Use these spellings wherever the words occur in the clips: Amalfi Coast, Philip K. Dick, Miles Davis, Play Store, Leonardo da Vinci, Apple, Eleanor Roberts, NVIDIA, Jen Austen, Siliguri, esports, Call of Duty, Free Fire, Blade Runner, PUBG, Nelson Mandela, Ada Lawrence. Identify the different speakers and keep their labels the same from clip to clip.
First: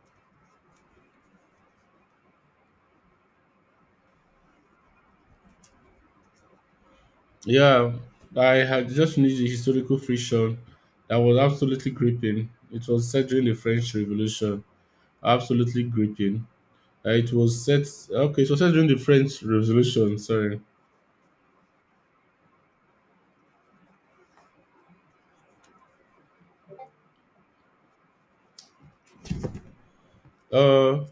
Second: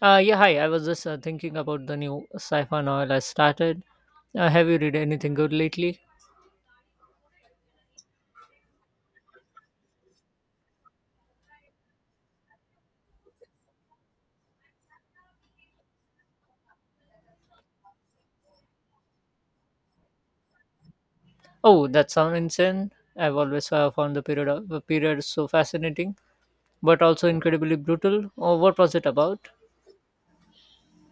Speaker 1: Yeah, hi. I was just thinking about the new sci-fi novel I started. Have you read anything good lately?
Speaker 2: Yeah, I had just finished the historical fiction that was absolutely gripping. It was set during the French Revolution. Absolutely gripping. It was set okay, it was set during the French Revolution, sorry.
Speaker 1: Oh, that sounds insane. I've always found the period so fascinating, but also incredibly brutal. Oh, what was it about?
Speaker 2: Uh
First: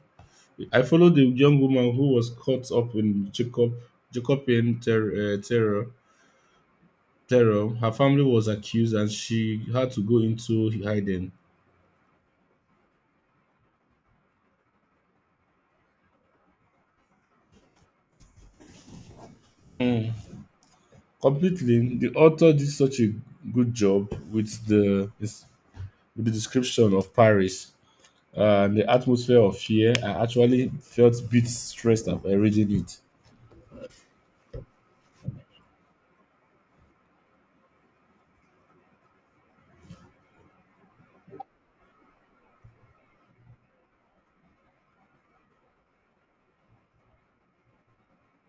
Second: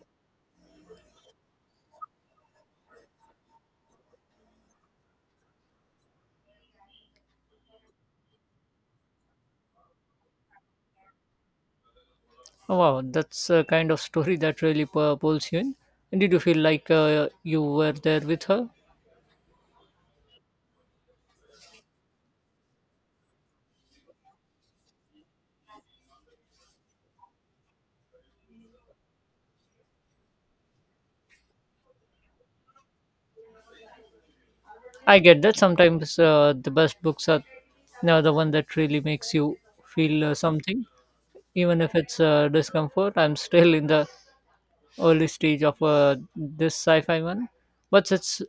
Speaker 2: I followed the young woman who was caught up in Jacobean terror. Her family was accused and she had to go into hiding.
Speaker 1: Oh, wow, that's a kind of story that really pulls you in. And did you feel like you were there with her?
Speaker 2: Mm. Completely, the author did such a good job with the description of Paris, and the atmosphere of fear. I actually felt a bit stressed and reading it.
Speaker 1: I get that sometimes the best books are now the one that really makes you feel something, even if it's discomfort. I'm still in the early stage of this sci-fi one, but it's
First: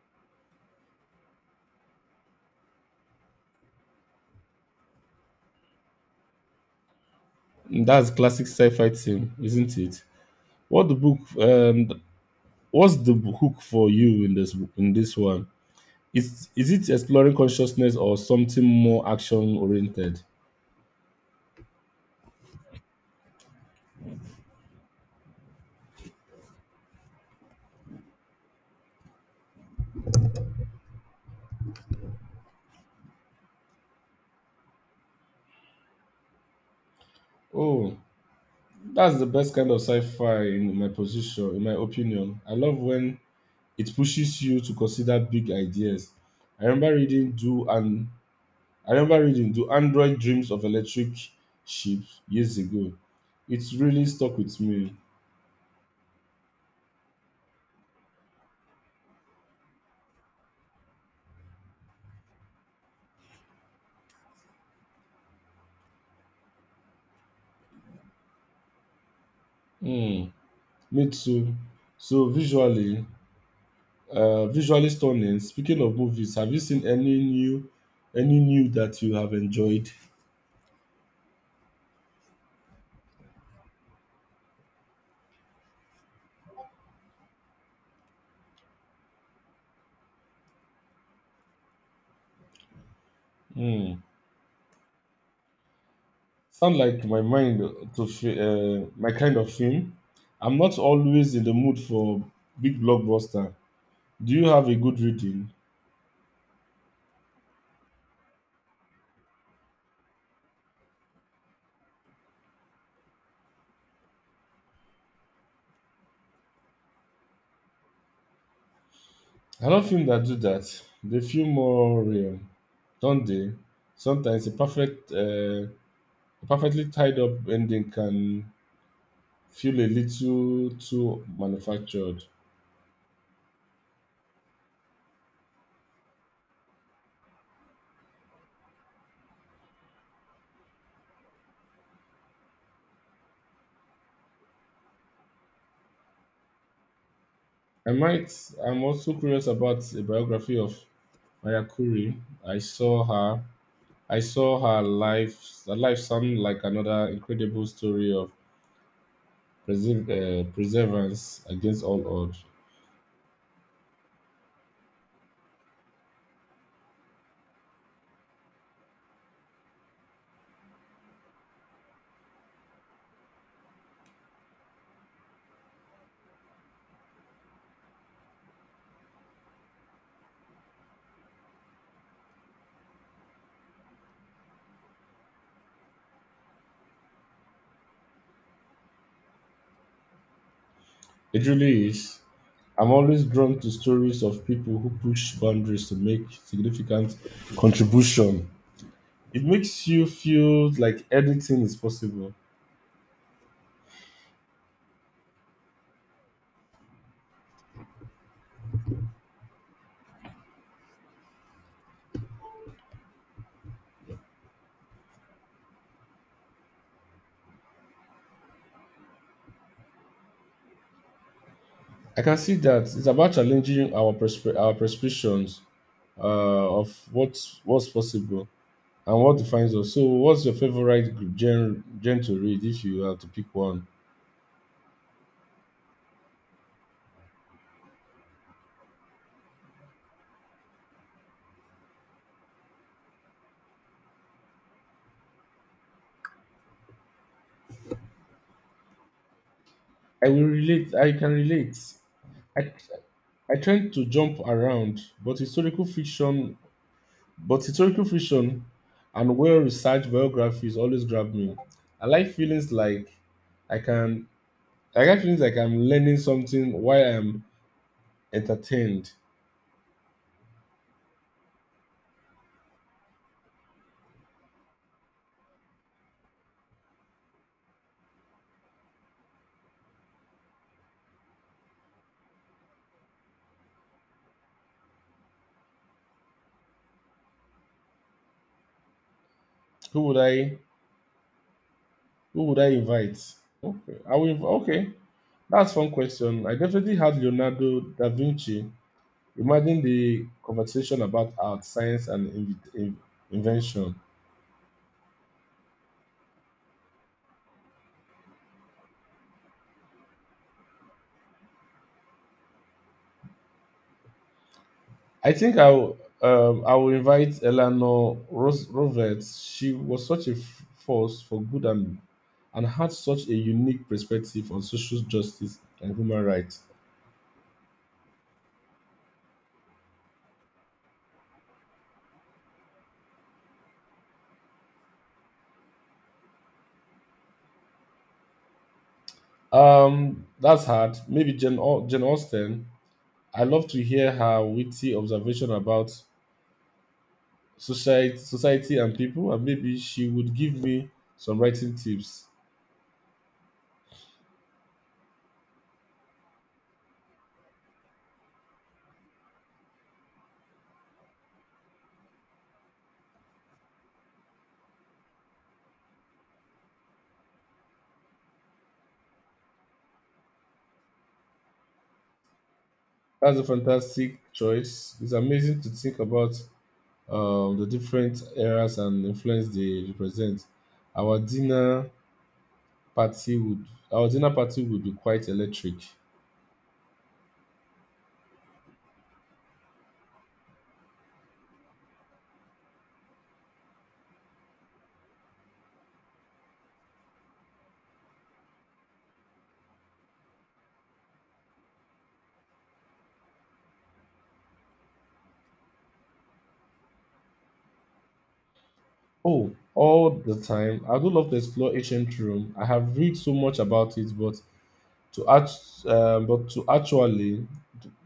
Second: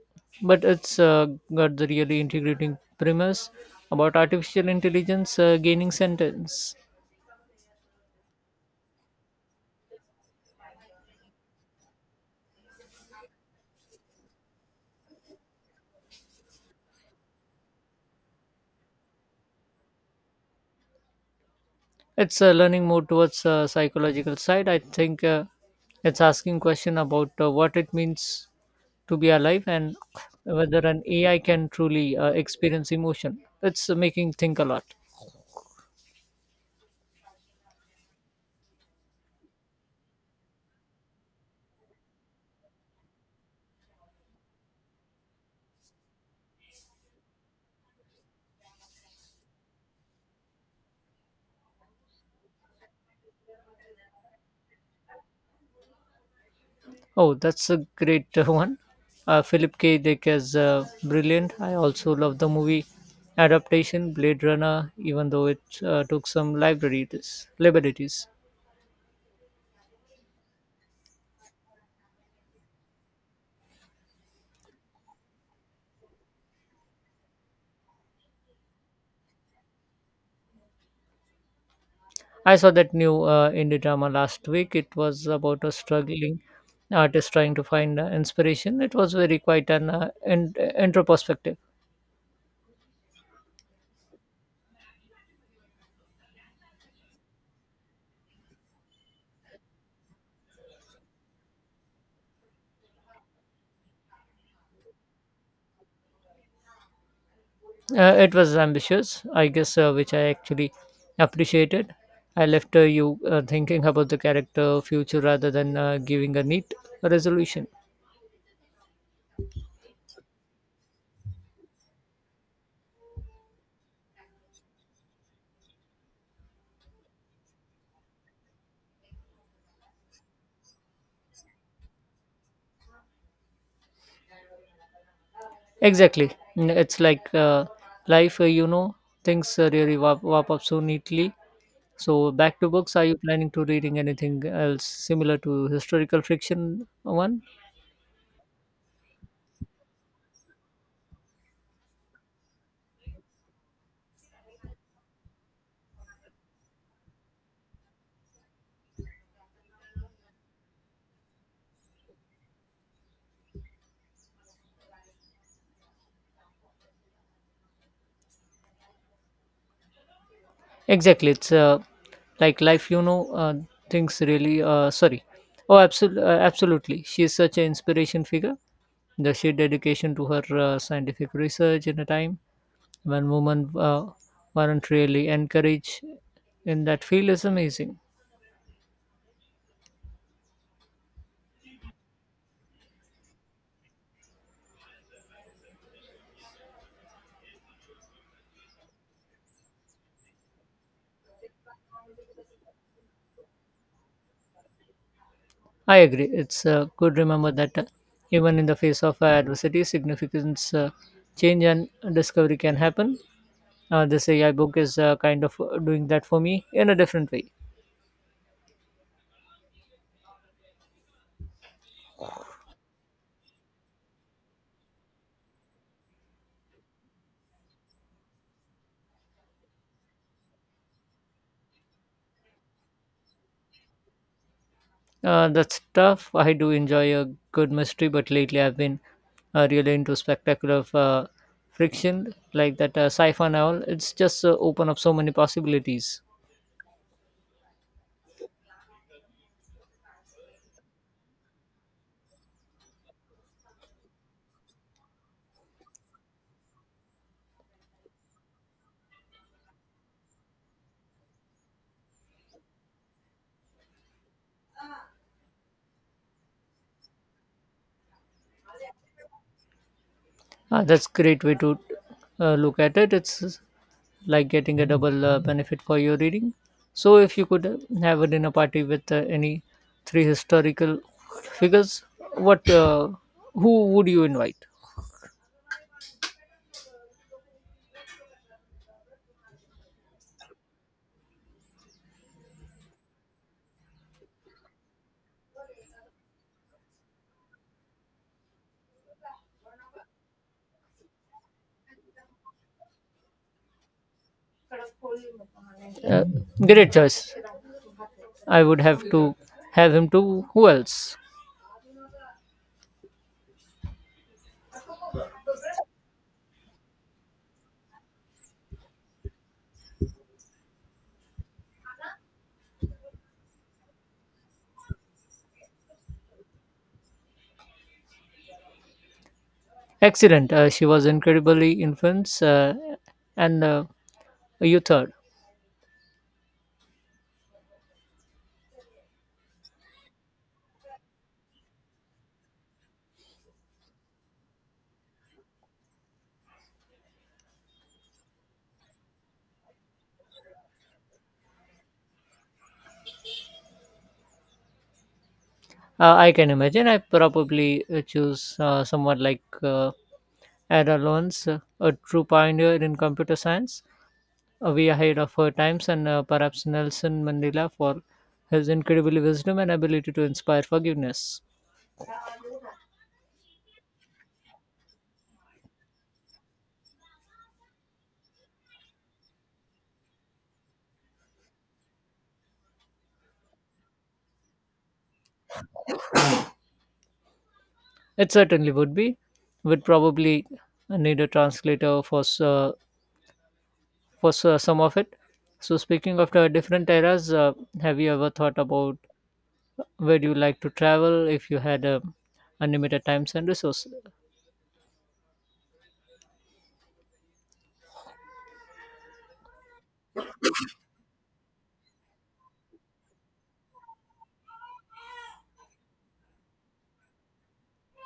Speaker 1: but it's got the really integrating premise about artificial intelligence gaining sentence.
Speaker 2: That's classic sci-fi thing, isn't it? What the book? What's the hook for you in this one? Is it exploring consciousness or something more action oriented?
Speaker 1: It's learning more towards psychological side, I think. It's asking question about what it means to be alive, and whether an ai can truly experience emotion. It's making think a lot.
Speaker 2: Oh, that's the best kind of sci-fi in my opinion. I love when it pushes you to consider big ideas. I remember reading Do and I remember reading Do Android Dreams of Electric Sheep years ago. It really stuck with me.
Speaker 1: Oh, that's a great one. Philip K. Dick is brilliant. I also love the movie adaptation Blade Runner, even though it took some liberties.
Speaker 2: Hmm, me too. So visually, visually stunning. Speaking of movies, have you seen any new that you have enjoyed?
Speaker 1: I saw that new indie drama last week. It was about a struggling artist trying to find inspiration. It was very quite an introspective.
Speaker 2: Hmm. Sound like my mind to fi- my kind of film. I'm not always in the mood for big blockbuster. Do you have a good reading?
Speaker 1: It was ambitious, I guess, which I actually appreciated. I left you thinking about the character future rather than giving a neat resolution.
Speaker 2: I love films that do that. They feel more real, don't they? Sometimes a perfectly tied up ending can feel a little too manufactured.
Speaker 1: Exactly. Mm, it's like life, things really wap up so neatly. So, back to books, are you planning to reading anything else similar to historical fiction one?
Speaker 2: I might. I'm also curious about a biography of Maya Curry. I saw her. I saw her life. Her life sound like another incredible story of perseverance against all odds.
Speaker 1: Exactly. It's like life, things really, sorry. Oh, absolutely, absolutely. She's such an inspiration figure. The sheer dedication to her scientific research in a time when women weren't really encouraged in that field is amazing.
Speaker 2: It really is. I'm always drawn to stories of people who push boundaries to make significant contribution. It makes you feel like anything is possible.
Speaker 1: I agree. It's good remember that even in the face of adversity, significance, change, and discovery can happen. This AI book is kind of doing that for me in a different way.
Speaker 2: I can see that it's about challenging our prescriptions of what's possible and what defines us. So, what's your favorite gen to read if you have to pick one?
Speaker 1: That's tough. I do enjoy a good mystery, but lately I've been really into spectacular friction, like that sci-fi novel. It's just open up so many possibilities.
Speaker 2: I will relate. I can relate. I, I tend to jump around, but historical fiction and well researched biographies always grab me. I like feelings like I can I like feelings like I'm learning something while I'm entertained.
Speaker 1: That's great way to look at it. It's like getting a double benefit for your reading. So if you could have a dinner party with any three historical figures, what who would you invite?
Speaker 2: Who would I who would I invite? Okay. I will okay. That's one question. I definitely had Leonardo da Vinci. Imagine the conversation about art, science, and invention.
Speaker 1: Uh, great choice. I would have to have him to who else?
Speaker 2: I think I will invite Roberts. She was such a force for good and had such a unique perspective on social justice and human rights.
Speaker 1: Excellent. She was incredibly influenced, and you third.
Speaker 2: That's hard. Maybe Jen Austen. I love to hear her witty observation about society and people, and maybe she would give me some writing tips.
Speaker 1: I can imagine. I probably choose someone like Ada Lawrence, a true pioneer in computer science, way ahead of her times, and perhaps Nelson Mandela for his incredible wisdom and ability to inspire forgiveness.
Speaker 2: That's a fantastic choice. It's amazing to think about, the different eras and influence they represent. Our dinner party would our dinner party would be quite electric.
Speaker 1: It certainly would be. Would probably need a translator for some of it. So, speaking of the different eras, have you ever thought about where you like to travel if you had unlimited times and resources?
Speaker 2: Oh, all the time. I do love to explore ancient Rome. I have read so much about it, but to act, um, but to actually,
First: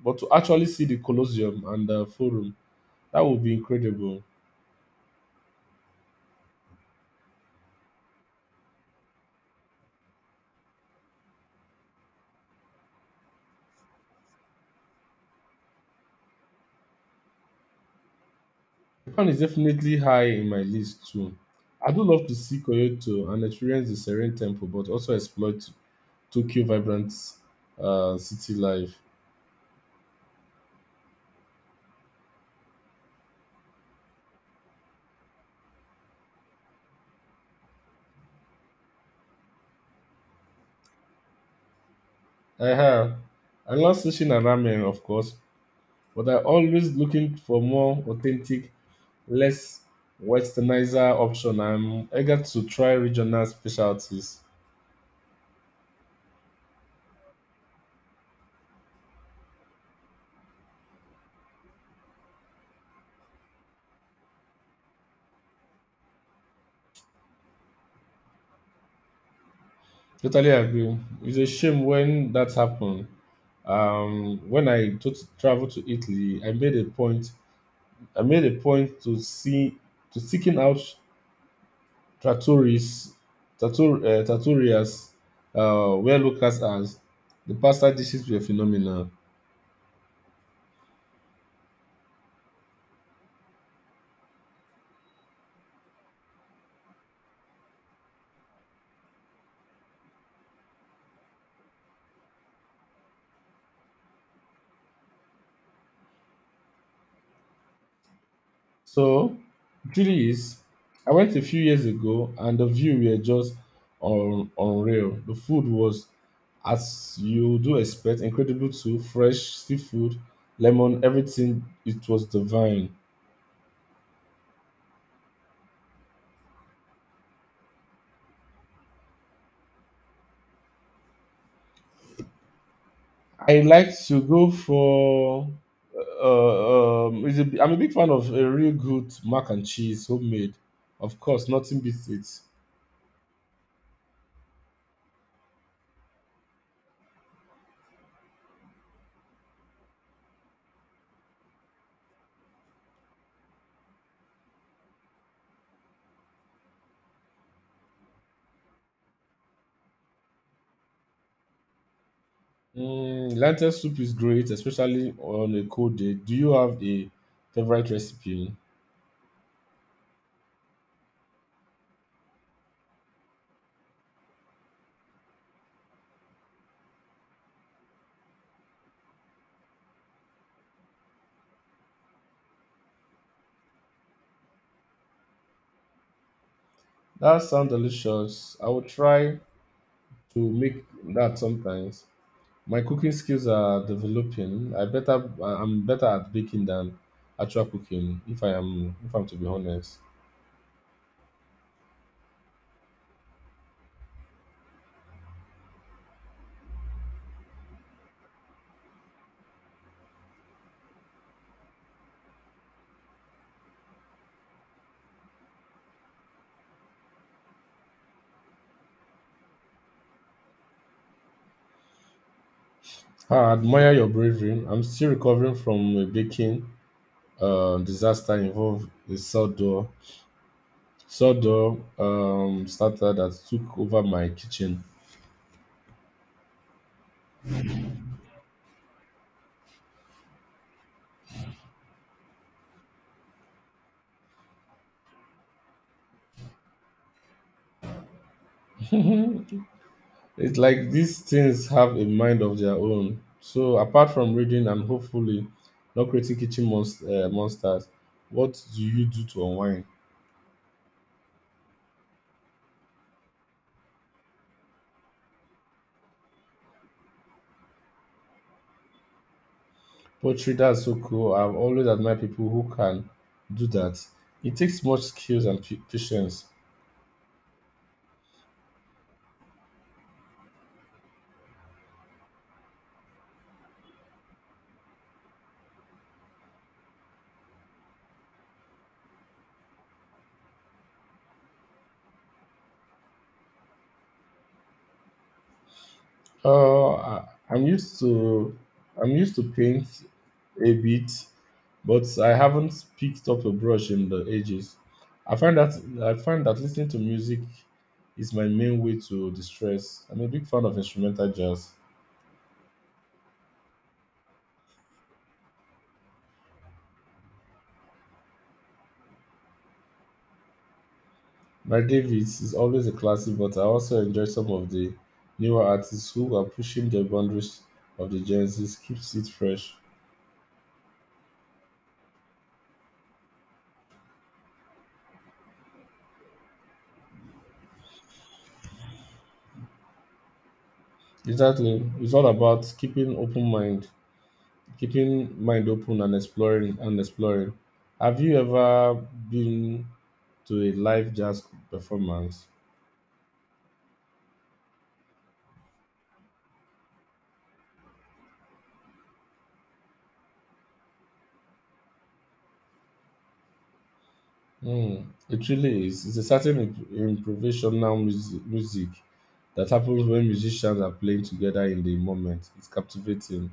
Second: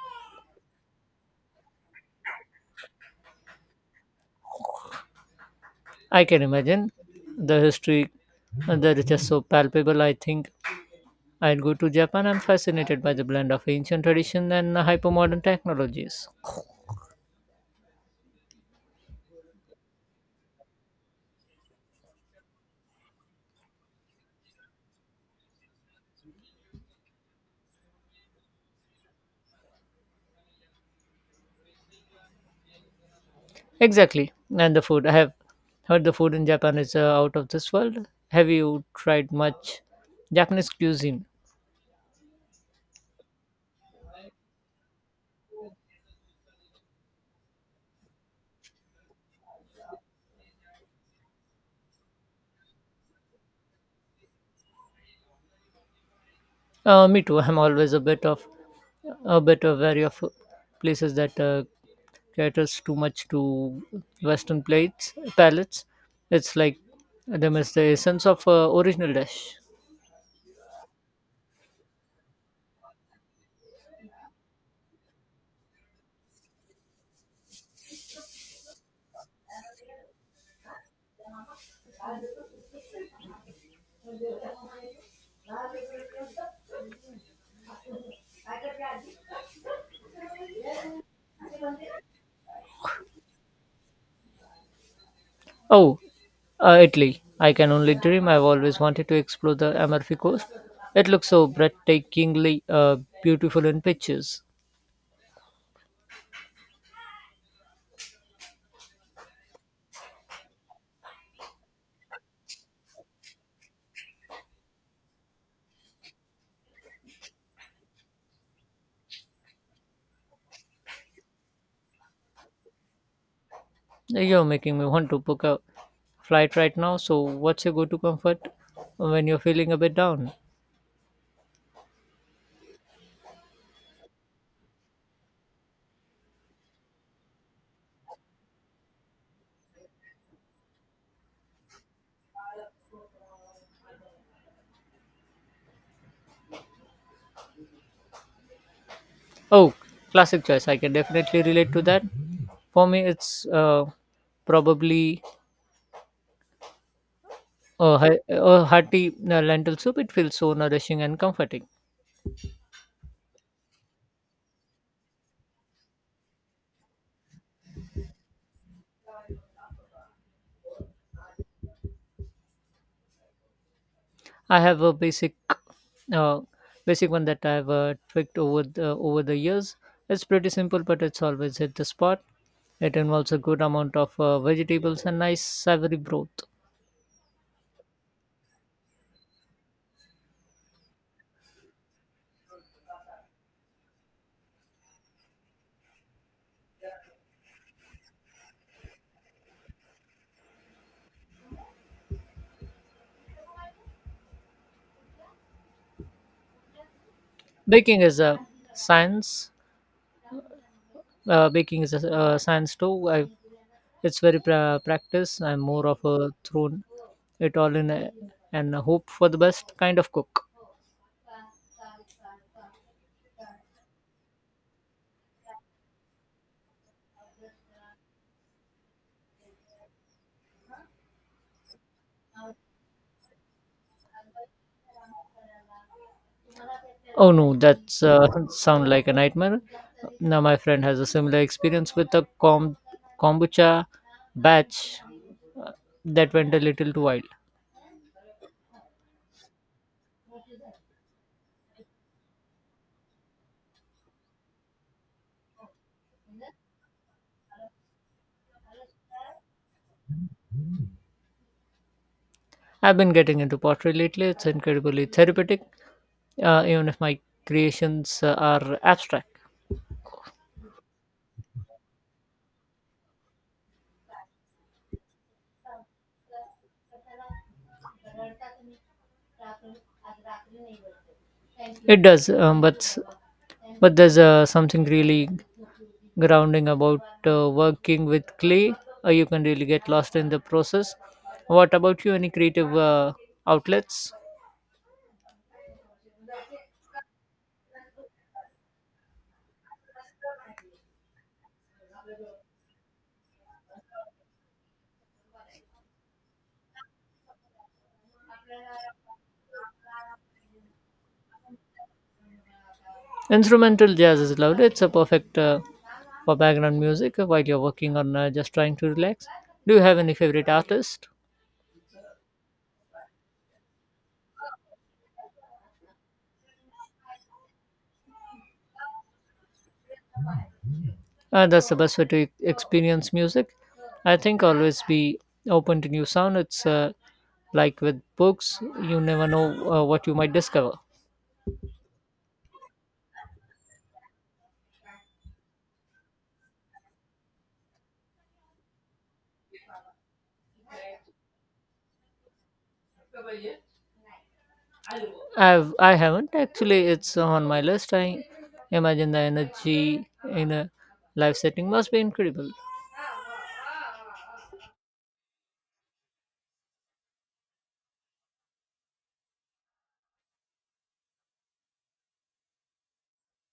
Speaker 2: but to actually see the Colosseum and the Forum, that would be incredible.
Speaker 1: I can imagine the history that is just so palpable. I think I'd go to Japan. I'm fascinated by the blend of ancient tradition and hypermodern technologies.
Speaker 2: Japan is definitely high in my list too. I do love to see Kyoto and experience the serene temple, but also explore Tokyo vibrant city life.
Speaker 1: Exactly, and the food. I have heard the food in Japan is out of this world. Have you tried much Japanese cuisine?
Speaker 2: I have. I love sushi and ramen, of course, but I'm always looking for more authentic, less westernizer option. I'm eager to try regional specialties.
Speaker 1: Me too. I'm always a bit of wary of places that caters too much to Western plates palates. It's like they miss the essence of original dish.
Speaker 2: Totally agree. It's a shame when that happened, when traveled to Italy, I made a point to seeking out trattorias, trattorias where locals are. The pasta dishes were phenomenal.
Speaker 1: Oh, Italy! I can only dream. I've always wanted to explore the Amalfi Coast. It looks so breathtakingly beautiful in pictures.
Speaker 2: So, it really is. I went a few years ago, and the view were just unreal. The food was, as you do expect, incredible too. Fresh seafood, lemon, everything. It was divine.
Speaker 1: You're making me want to book a flight right now. So, what's your go-to comfort when you're feeling a bit down?
Speaker 2: I like to go for. Is a, I'm a big fan of a real good mac and cheese, homemade. Of course, nothing beats it.
Speaker 1: Oh, classic choice. I can definitely relate to that. For me, it's probably a hearty lentil soup. It feels so nourishing and comforting.
Speaker 2: Mm, lentil soup is great, especially on a cold day. Do you have a favorite recipe?
Speaker 1: I have a uh, basic one that I've tweaked over the years. It's pretty simple, but it's always hit the spot. It involves a good amount of vegetables and nice savory broth.
Speaker 2: That sounds delicious. I will try to make that sometimes. My cooking skills are developing. I'm better at baking than actual cooking, if I'm to be honest.
Speaker 1: Baking is a science. Baking is a science too. I it's very practice. I'm more of a thrown it all in a, and hope for the best kind of cook.
Speaker 2: I admire your bravery. I'm still recovering from a baking disaster involved a sawdor starter that took over my kitchen.
Speaker 1: Oh no, that's sound like a nightmare. Now my friend has a similar experience with a kombucha batch that went a little too wild.
Speaker 2: It's like these things have a mind of their own. So apart from reading and hopefully not creating monsters, what do you do to unwind?
Speaker 1: I've been getting into pottery lately. It's incredibly therapeutic, even if my creations are abstract.
Speaker 2: Poetry, that's so cool. I've always admired people who can do that. It takes much skills and patience.
Speaker 1: It does, but there's something really grounding about working with clay. You can really get lost in the process. What about you? Any creative outlets?
Speaker 2: Uh, I- I'm used to I'm used to paint a bit, but I haven't picked up a brush in the ages. I find that I find that listening to music is my main way to distress. I'm a big fan of instrumental jazz.
Speaker 1: Instrumental jazz is lovely. It's a perfect for background music while you're working on just trying to relax. Do you have any favorite artist?
Speaker 2: My Davis is always a classic, but I also enjoy some of the newer artists who are pushing the boundaries of the Gen Z. Keeps it fresh.
Speaker 1: That's the best way to experience music. I think always be open to new sound. It's like with books, you never know what you might discover.
Speaker 2: Exactly, it's all about keeping mind open and exploring and exploring. Have you ever been to a live jazz performance?
Speaker 1: I haven't actually. It's on my list. I imagine the energy in a live setting must be incredible.
Speaker 2: Hmm, it really is. It's a certain improvisational music that happens when musicians are playing together in the moment. It's captivating.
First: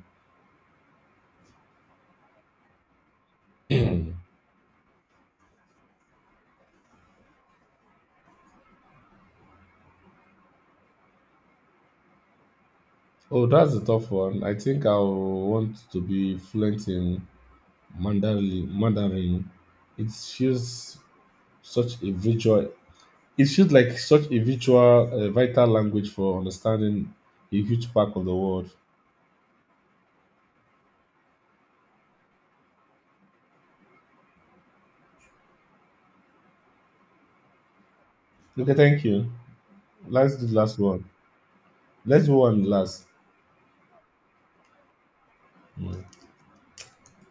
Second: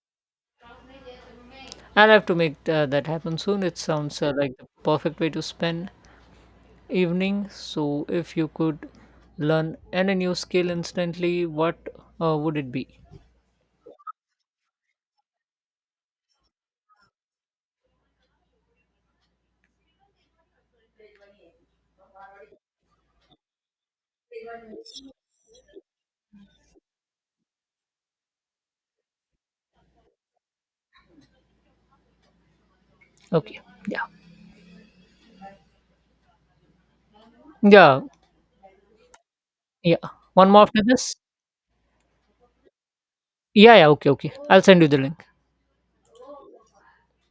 Speaker 1: I'll have to make that happen soon. It sounds like the perfect way to spend evening. So if you could learn any new skill instantly, what would it be?
Speaker 2: Oh, that's a tough one. I think I will want to be fluent in Mandarin. It feels such a visual It feels like such a vital language for understanding a huge part of the world.
Speaker 1: Okay. Yeah. Yeah.
Speaker 2: Okay, thank you.
Speaker 1: Yeah.
Speaker 2: Let's do
Speaker 1: One
Speaker 2: the
Speaker 1: more
Speaker 2: last
Speaker 1: after
Speaker 2: one.
Speaker 1: this.
Speaker 2: Let's do one last.
Speaker 1: Yeah. Yeah. Okay. Okay. I'll send you the link.
Speaker 2: Mm.